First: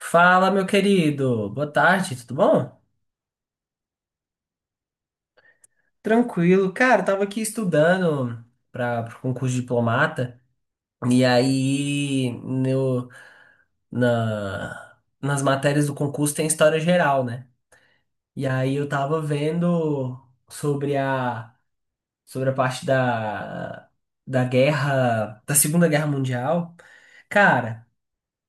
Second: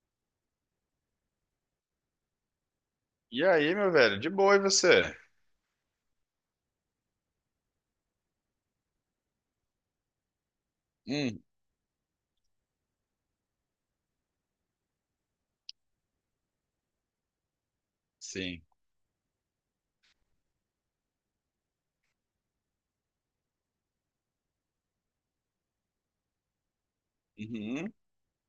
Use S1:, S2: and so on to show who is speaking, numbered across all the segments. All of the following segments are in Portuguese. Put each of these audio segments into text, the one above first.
S1: Fala, meu querido. Boa tarde, tudo bom?
S2: E aí, meu velho? De boa, e você?
S1: Tranquilo. Cara, eu tava aqui estudando para o concurso de diplomata. E
S2: Hum,
S1: aí, no, na, nas matérias do concurso tem história geral, né? E
S2: sim.
S1: aí eu tava vendo sobre a, sobre a parte da Segunda Guerra Mundial. Cara.
S2: Uhum,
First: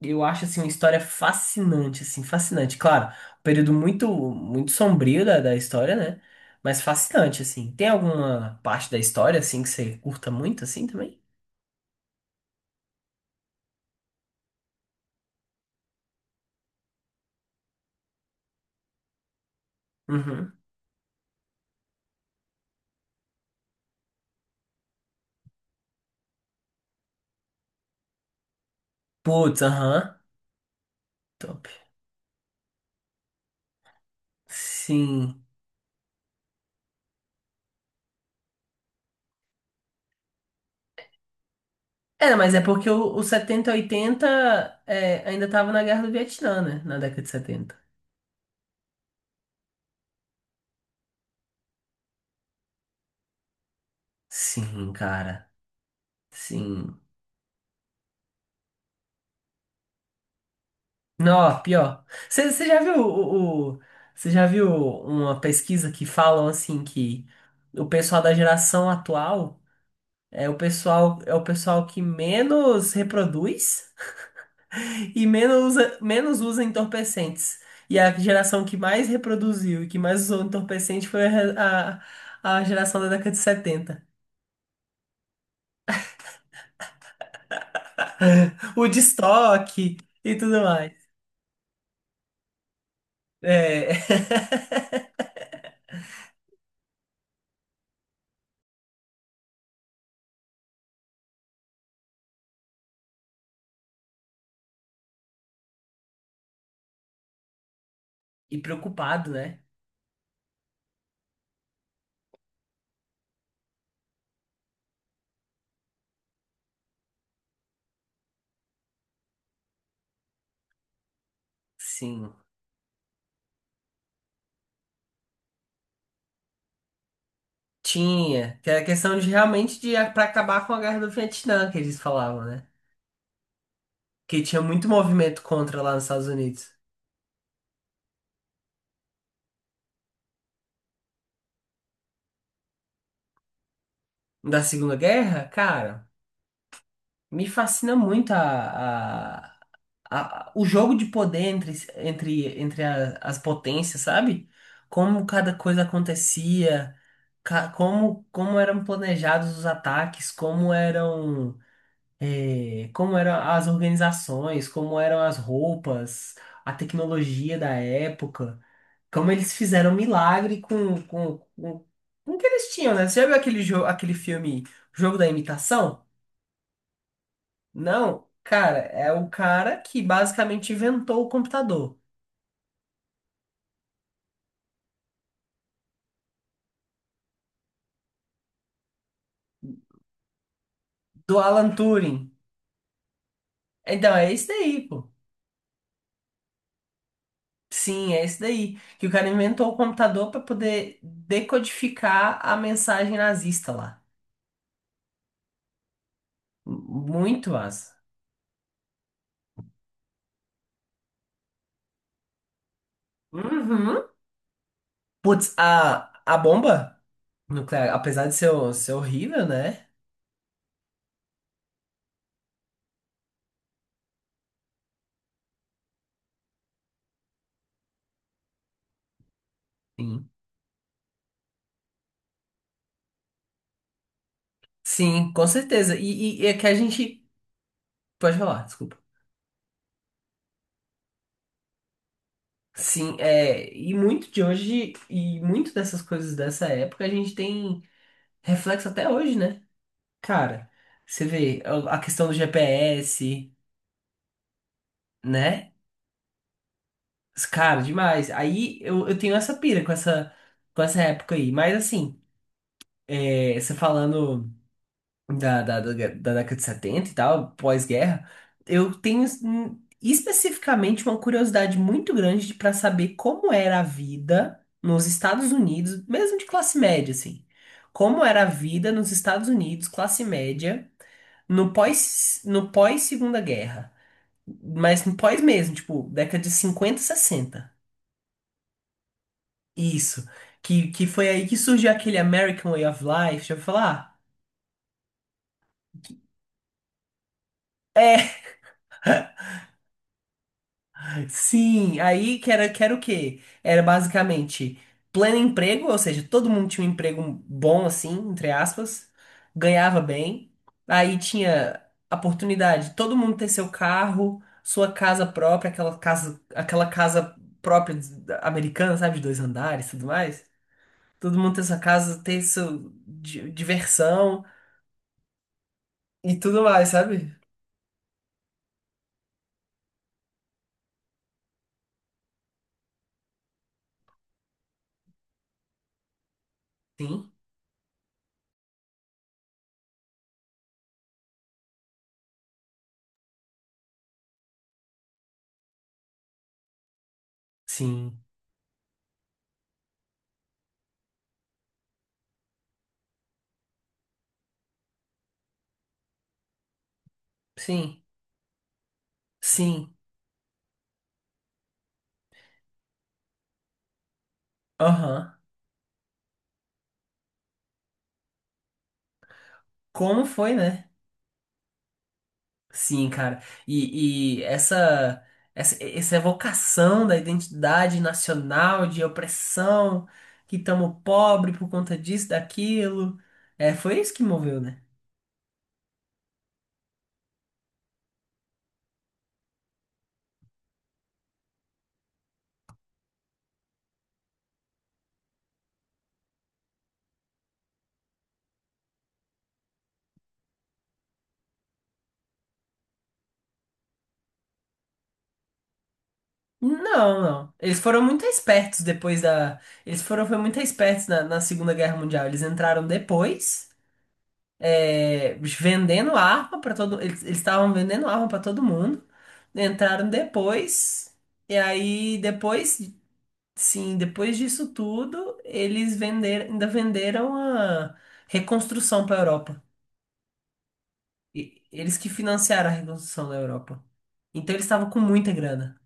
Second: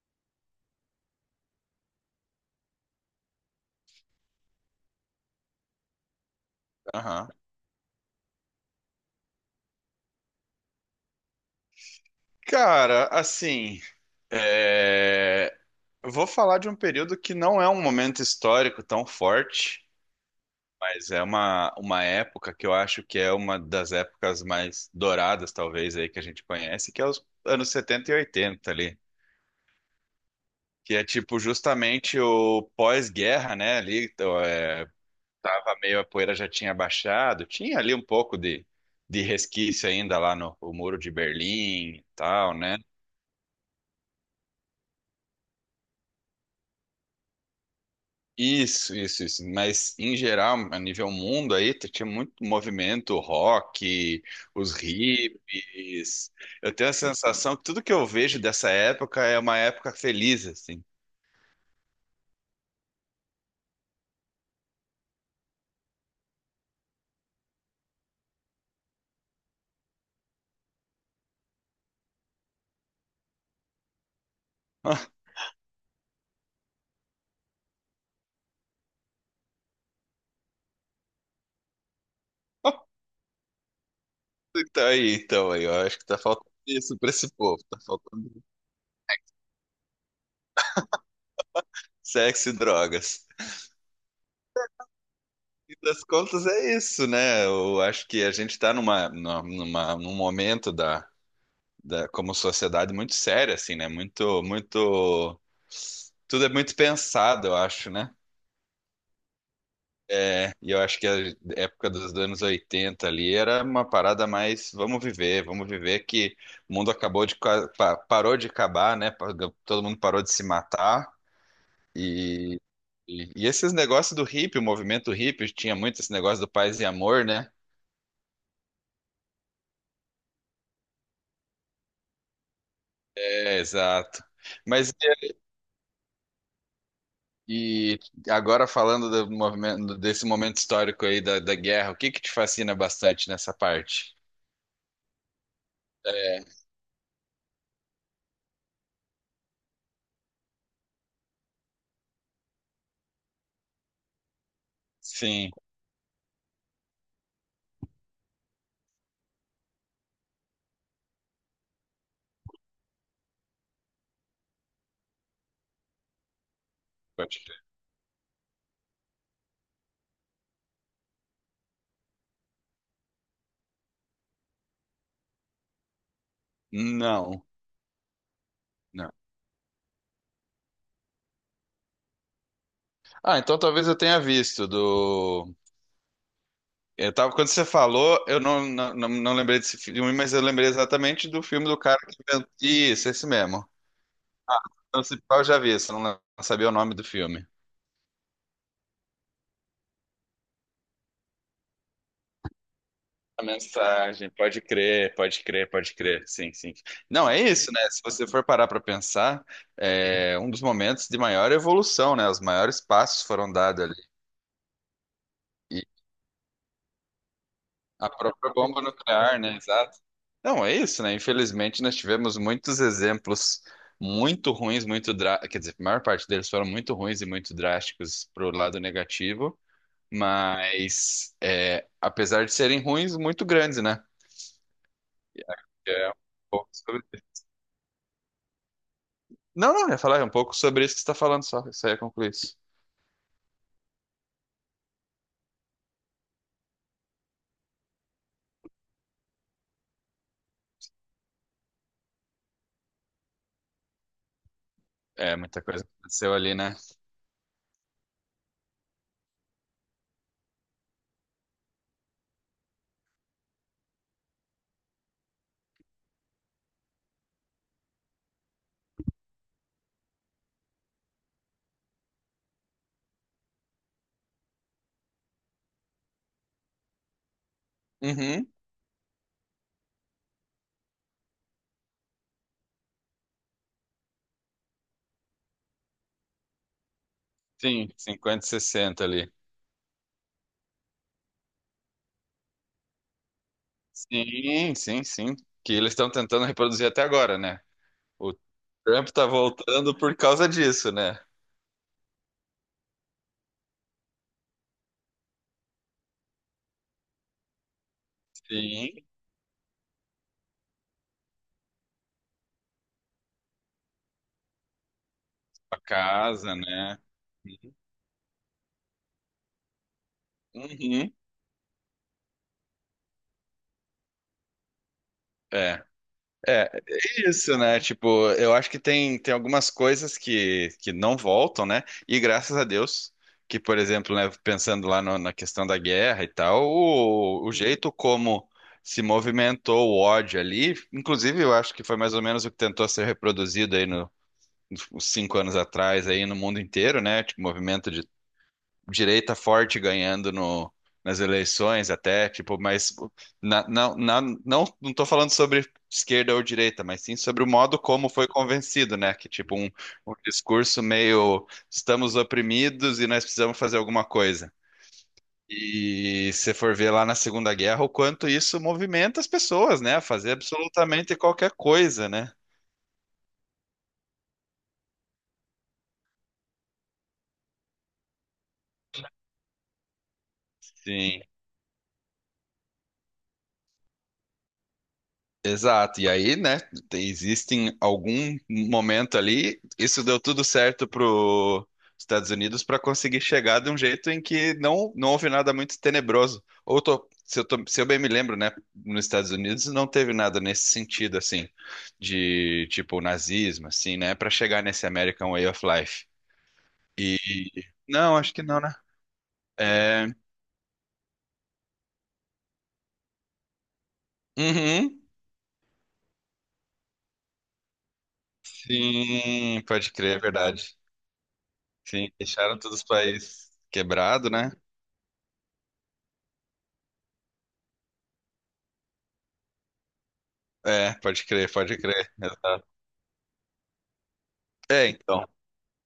S1: Eu acho assim uma história fascinante, assim, fascinante. Claro, um período muito muito sombrio da história, né? Mas
S2: aham.
S1: fascinante assim. Tem alguma parte da história assim que você curta muito assim também?
S2: Cara, assim, é, eu vou falar de um período que não é um momento histórico tão forte,
S1: Uhum.
S2: mas é uma época que eu acho que é uma das épocas mais douradas, talvez, aí que a gente conhece, que é os anos 70 e 80 ali.
S1: Putz, aham.
S2: Que é tipo
S1: Top.
S2: justamente o pós-guerra, né? Ali, então,
S1: Sim.
S2: meio a poeira já tinha baixado, tinha ali um pouco de resquício ainda lá no o Muro de Berlim e
S1: É, mas
S2: tal,
S1: é
S2: né?
S1: porque o 70 e 80 é, ainda tava na Guerra do Vietnã, né? Na década de setenta.
S2: Isso, isso, isso. Mas em geral, a nível mundo aí, tinha muito movimento rock, os
S1: Sim, cara.
S2: hippies. Eu tenho a
S1: Sim.
S2: sensação que tudo que eu vejo dessa época é uma época feliz, assim.
S1: Não, pior. Você você já viu o- você já viu uma pesquisa que falam assim que o pessoal da geração atual é o pessoal que menos reproduz e menos usa entorpecentes. E a geração que mais reproduziu e que mais usou entorpecente foi a geração da década de setenta.
S2: Então aí, eu acho que tá faltando isso pra esse povo, tá faltando
S1: O de estoque e tudo mais.
S2: sexo e drogas.
S1: É,
S2: Das contas é isso, né? Eu acho que a gente está numa, numa, num momento da, como sociedade muito sério, assim, né? Muito, muito, tudo é muito pensado, eu acho, né?
S1: e preocupado, né?
S2: E eu acho que a época dos anos 80 ali era uma parada mais, vamos viver que o mundo acabou de, parou de acabar, né? Todo mundo parou de se matar
S1: Sim.
S2: e e esses negócios do hippie, o movimento hippie, tinha muito esse negócio do paz e amor, né?
S1: Tinha, que era questão de realmente de para acabar com a guerra do Vietnã, que eles falavam, né?
S2: É, exato.
S1: Que tinha muito
S2: Mas
S1: movimento contra lá nos Estados Unidos.
S2: e agora falando do desse momento histórico aí da guerra, o que que te fascina bastante nessa parte?
S1: Da Segunda Guerra, cara,
S2: É,
S1: me fascina muito o jogo de poder entre as potências, sabe? Como
S2: sim,
S1: cada coisa acontecia, como eram planejados os ataques, como eram. Como eram as organizações, como eram as roupas, a
S2: pode crer.
S1: tecnologia da época, como eles fizeram milagre com o que eles tinham, né? Você já viu aquele filme Jogo da Imitação?
S2: Não,
S1: Não, cara, é
S2: não.
S1: o cara que basicamente inventou o computador,
S2: Ah, então talvez eu tenha visto do. Eu tava, quando você falou, eu não, não, não, não lembrei desse filme, mas eu lembrei exatamente
S1: do
S2: do filme
S1: Alan
S2: do cara que
S1: Turing.
S2: inventou. Isso, esse mesmo.
S1: Então, é isso daí,
S2: Então,
S1: pô.
S2: se pá, eu já vi, só não sabia o nome do filme.
S1: Sim, é isso daí. Que o cara inventou o computador para poder decodificar a mensagem
S2: A
S1: nazista lá.
S2: mensagem, pode crer, pode crer, pode crer, sim, sim. Não, é
S1: Muito
S2: isso, né?
S1: massa.
S2: Se você for parar para pensar, é um dos momentos de maior evolução, né? Os maiores passos foram dados ali.
S1: Uhum. Putz,
S2: E
S1: a bomba nuclear,
S2: a
S1: apesar de
S2: própria bomba
S1: ser
S2: nuclear,
S1: horrível,
S2: né?
S1: né?
S2: Exato. Não, é isso, né? Infelizmente, nós tivemos muitos exemplos muito ruins, muito drá quer dizer, a maior parte deles foram muito ruins e muito drásticos para o lado negativo,
S1: Sim.
S2: mas é, apesar de serem ruins, muito grandes, né?
S1: Sim, com certeza.
S2: É um
S1: E é que
S2: pouco
S1: a
S2: sobre
S1: gente. Pode falar, desculpa.
S2: Não, não, eu ia falar um pouco sobre isso que você está falando só. Isso aí ia concluir isso.
S1: Sim, é, e muito de hoje, e muito dessas coisas dessa época, a gente tem reflexo até hoje, né? Cara, você vê a questão do GPS,
S2: É, muita
S1: né?
S2: coisa aconteceu ali, né?
S1: Cara, demais. Aí eu tenho essa pira com essa época aí. Mas assim, você falando. Da década de 70 e tal, pós-guerra, eu tenho especificamente uma curiosidade muito grande para saber como era a vida nos Estados Unidos, mesmo de classe média, assim. Como era a
S2: Uhum.
S1: vida nos Estados Unidos, classe média, no pós-Segunda Guerra. Mas no pós mesmo, tipo, década de 50 sessenta.
S2: Sim, 50, e 60 ali.
S1: Isso. Que foi aí que surgiu aquele American Way of Life, já vou falar?
S2: Sim, sim, sim. Que eles estão tentando reproduzir até agora, né? O
S1: É.
S2: Trump tá voltando por causa disso, né?
S1: Sim, aí que era o quê? Era basicamente pleno emprego, ou seja, todo mundo tinha um emprego bom, assim, entre
S2: Sim,
S1: aspas, ganhava bem. Aí tinha a oportunidade de todo mundo ter seu carro, sua casa própria,
S2: a casa,
S1: aquela
S2: né?
S1: casa própria americana, sabe, de dois andares e tudo mais.
S2: Uhum.
S1: Todo mundo ter sua casa, ter sua diversão
S2: É.
S1: e tudo
S2: É,
S1: mais,
S2: é
S1: sabe?
S2: isso, né? Tipo, eu acho que tem algumas coisas que não voltam, né? E graças a Deus, que, por exemplo, né, pensando lá na questão da guerra e tal,
S1: Sim,
S2: o jeito como se movimentou o ódio ali, inclusive eu acho que foi mais ou menos o que tentou ser reproduzido aí no, nos 5 anos atrás, aí no mundo inteiro, né? Tipo, movimento de
S1: sim,
S2: direita forte ganhando no, nas eleições até, tipo, mas na, na, não não estou falando sobre esquerda ou direita, mas sim sobre o modo
S1: sim,
S2: como foi convencido, né? Que tipo um,
S1: sim,
S2: um discurso meio estamos oprimidos e nós precisamos fazer alguma coisa.
S1: aham.
S2: E se for ver lá na Segunda Guerra, o quanto isso movimenta as pessoas, né? A
S1: Como
S2: fazer
S1: foi, né?
S2: absolutamente qualquer coisa, né?
S1: Sim, cara. E, e essa, essa evocação da identidade nacional, de opressão, que estamos
S2: Sim.
S1: pobre por conta disso, daquilo, foi isso que moveu, né?
S2: Exato, e aí, né, existem algum momento ali, isso deu tudo certo para os Estados Unidos para conseguir chegar de um jeito em que não, não houve nada muito tenebroso. Ou se eu bem me lembro, né, nos Estados Unidos não teve nada nesse sentido, assim, de tipo nazismo, assim, né, para chegar nesse American Way of Life. E
S1: Não, não. Eles foram
S2: não,
S1: muito
S2: acho que não, né?
S1: espertos depois da. Eles
S2: É,
S1: foram foi muito espertos na Segunda Guerra Mundial. Eles entraram depois,
S2: uhum,
S1: vendendo arma para todo. Eles estavam vendendo arma para todo mundo.
S2: sim, pode
S1: Entraram
S2: crer, é verdade.
S1: depois. E
S2: Sim,
S1: aí,
S2: deixaram
S1: depois
S2: todos os países
S1: Sim,
S2: quebrado,
S1: depois
S2: né?
S1: disso tudo, eles ainda venderam a reconstrução para a Europa.
S2: É, pode crer,
S1: E-
S2: pode
S1: eles que
S2: crer. Exato.
S1: financiaram a reconstrução da Europa. Então eles
S2: É,
S1: estavam com
S2: então.
S1: muita grana.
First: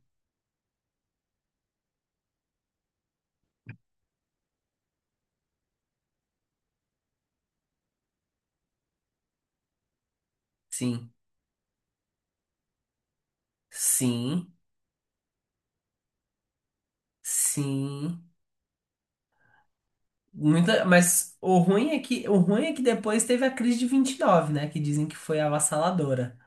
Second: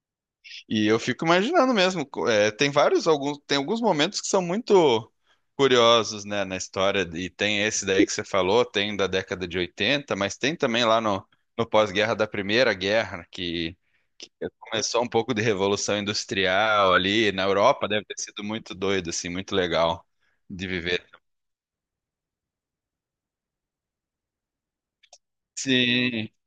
S2: E eu fico imaginando mesmo. Tem vários, alguns, tem alguns momentos que são muito curiosos, né, na história. E tem esse daí que você falou, tem da década de 80. Mas tem também lá
S1: Sim,
S2: no, no pós-guerra da Primeira Guerra, que
S1: sim,
S2: começou um pouco de revolução industrial ali na Europa. Deve ter
S1: sim.
S2: sido muito doido, assim, muito legal de
S1: Muita,
S2: viver.
S1: mas o ruim é que depois teve a crise de 29, né, que dizem que foi
S2: Sim.
S1: avassaladora.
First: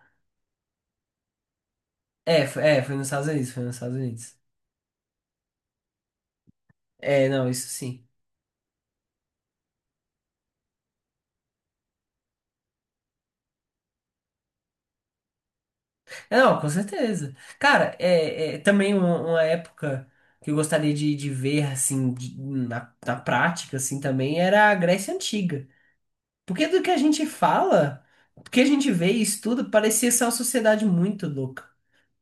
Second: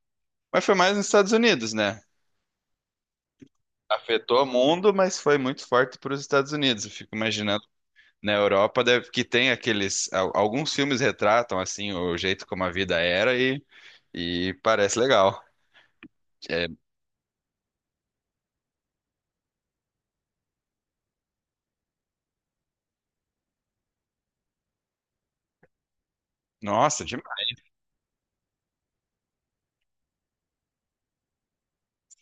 S2: Mas foi mais nos Estados Unidos, né?
S1: É, foi nos Estados Unidos, foi nos Estados Unidos.
S2: Afetou o mundo, mas foi muito forte para os Estados Unidos. Eu fico
S1: É, não,
S2: imaginando
S1: isso sim.
S2: na Europa deve, que tem aqueles. Alguns filmes retratam assim o jeito como a vida era e parece legal.
S1: É, não,
S2: É,
S1: com certeza. Cara, é também uma época que eu gostaria de ver, assim, na prática, assim, também era a Grécia Antiga. Porque do que a
S2: nossa, demais.
S1: gente fala, do que a gente vê e estuda, parecia ser uma sociedade muito louca.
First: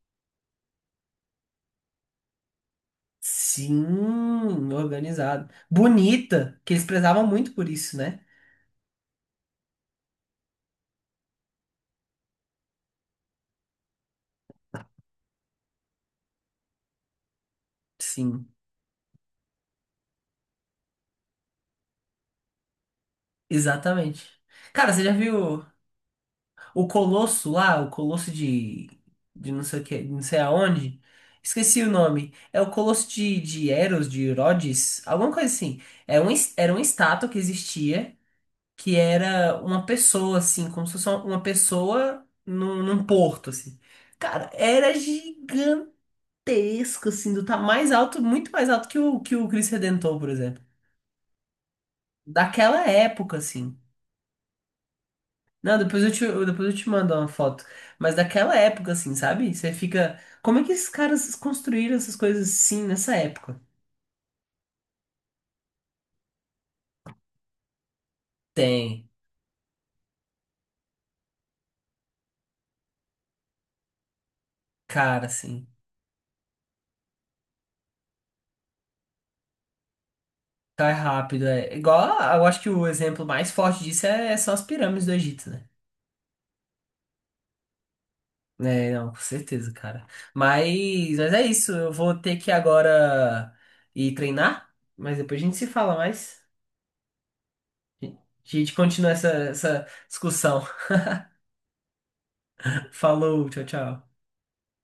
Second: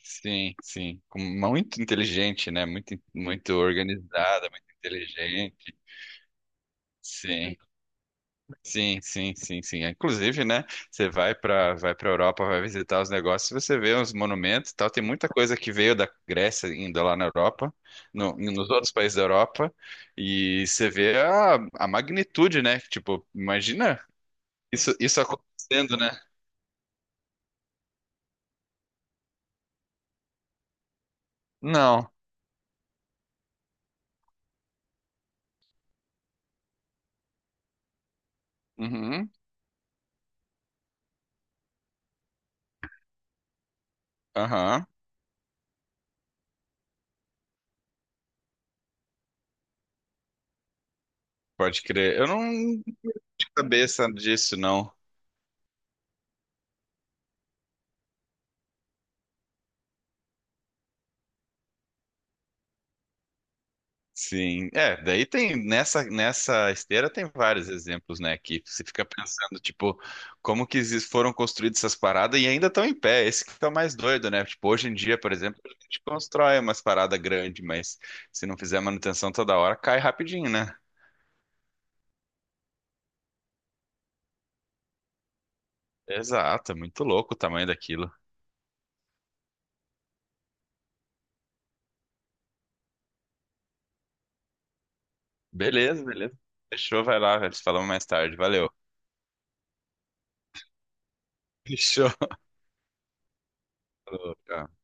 S2: Sim, sim. Muito inteligente, né? Muito, muito organizada, muito
S1: Sim, organizada.
S2: inteligente.
S1: Bonita, que eles prezavam muito
S2: Sim.
S1: por isso, né?
S2: Sim, sim, sim, sim. Inclusive, né? Você vai para Europa, vai visitar os negócios, você vê uns monumentos, e tal. Tem muita coisa que veio da Grécia ainda lá na Europa,
S1: Sim,
S2: nos outros países da Europa, e você vê a magnitude, né? Tipo, imagina
S1: exatamente. Cara,
S2: isso
S1: você já
S2: isso
S1: viu.
S2: acontecendo, né?
S1: O Colosso lá, o Colosso de não sei o que, não sei aonde. Esqueci o
S2: Não.
S1: nome. É o Colosso de Eros, de Rhodes, alguma coisa assim. Era uma estátua que existia, que
S2: Uhum.
S1: era uma pessoa, assim, como se fosse uma pessoa num porto, assim. Cara,
S2: Aham.
S1: era gigantesco, assim, do tá mais alto, muito mais alto que o Cristo Redentor, por exemplo.
S2: Pode crer. Eu não lembro
S1: Daquela época,
S2: de
S1: assim.
S2: cabeça disso, não.
S1: Não, depois eu te mando uma foto. Mas daquela época, assim, sabe? Você fica. Como é que esses caras construíram essas coisas assim nessa época?
S2: Sim, é, daí tem nessa esteira tem vários exemplos, né, que você fica
S1: Tem,
S2: pensando, tipo, como que foram construídas essas paradas e ainda estão em pé. Esse que é o mais doido, né? Tipo, hoje em dia,
S1: cara,
S2: por exemplo,
S1: assim.
S2: a gente constrói umas paradas grandes, mas se não fizer manutenção toda hora, cai rapidinho, né?
S1: Tá rápido, é. Igual, eu acho que o exemplo mais forte disso são as pirâmides do Egito, né?
S2: Exato, é muito louco o tamanho daquilo.
S1: É, não, com certeza, cara. Mas é isso. Eu vou ter que agora ir treinar. Mas depois a gente se fala
S2: Beleza, beleza.
S1: mais.
S2: Fechou, vai lá, velho. Falamos mais
S1: A
S2: tarde. Valeu.
S1: gente continua essa discussão.
S2: Fechou.
S1: Falou, tchau, tchau.
S2: Falou, tchau.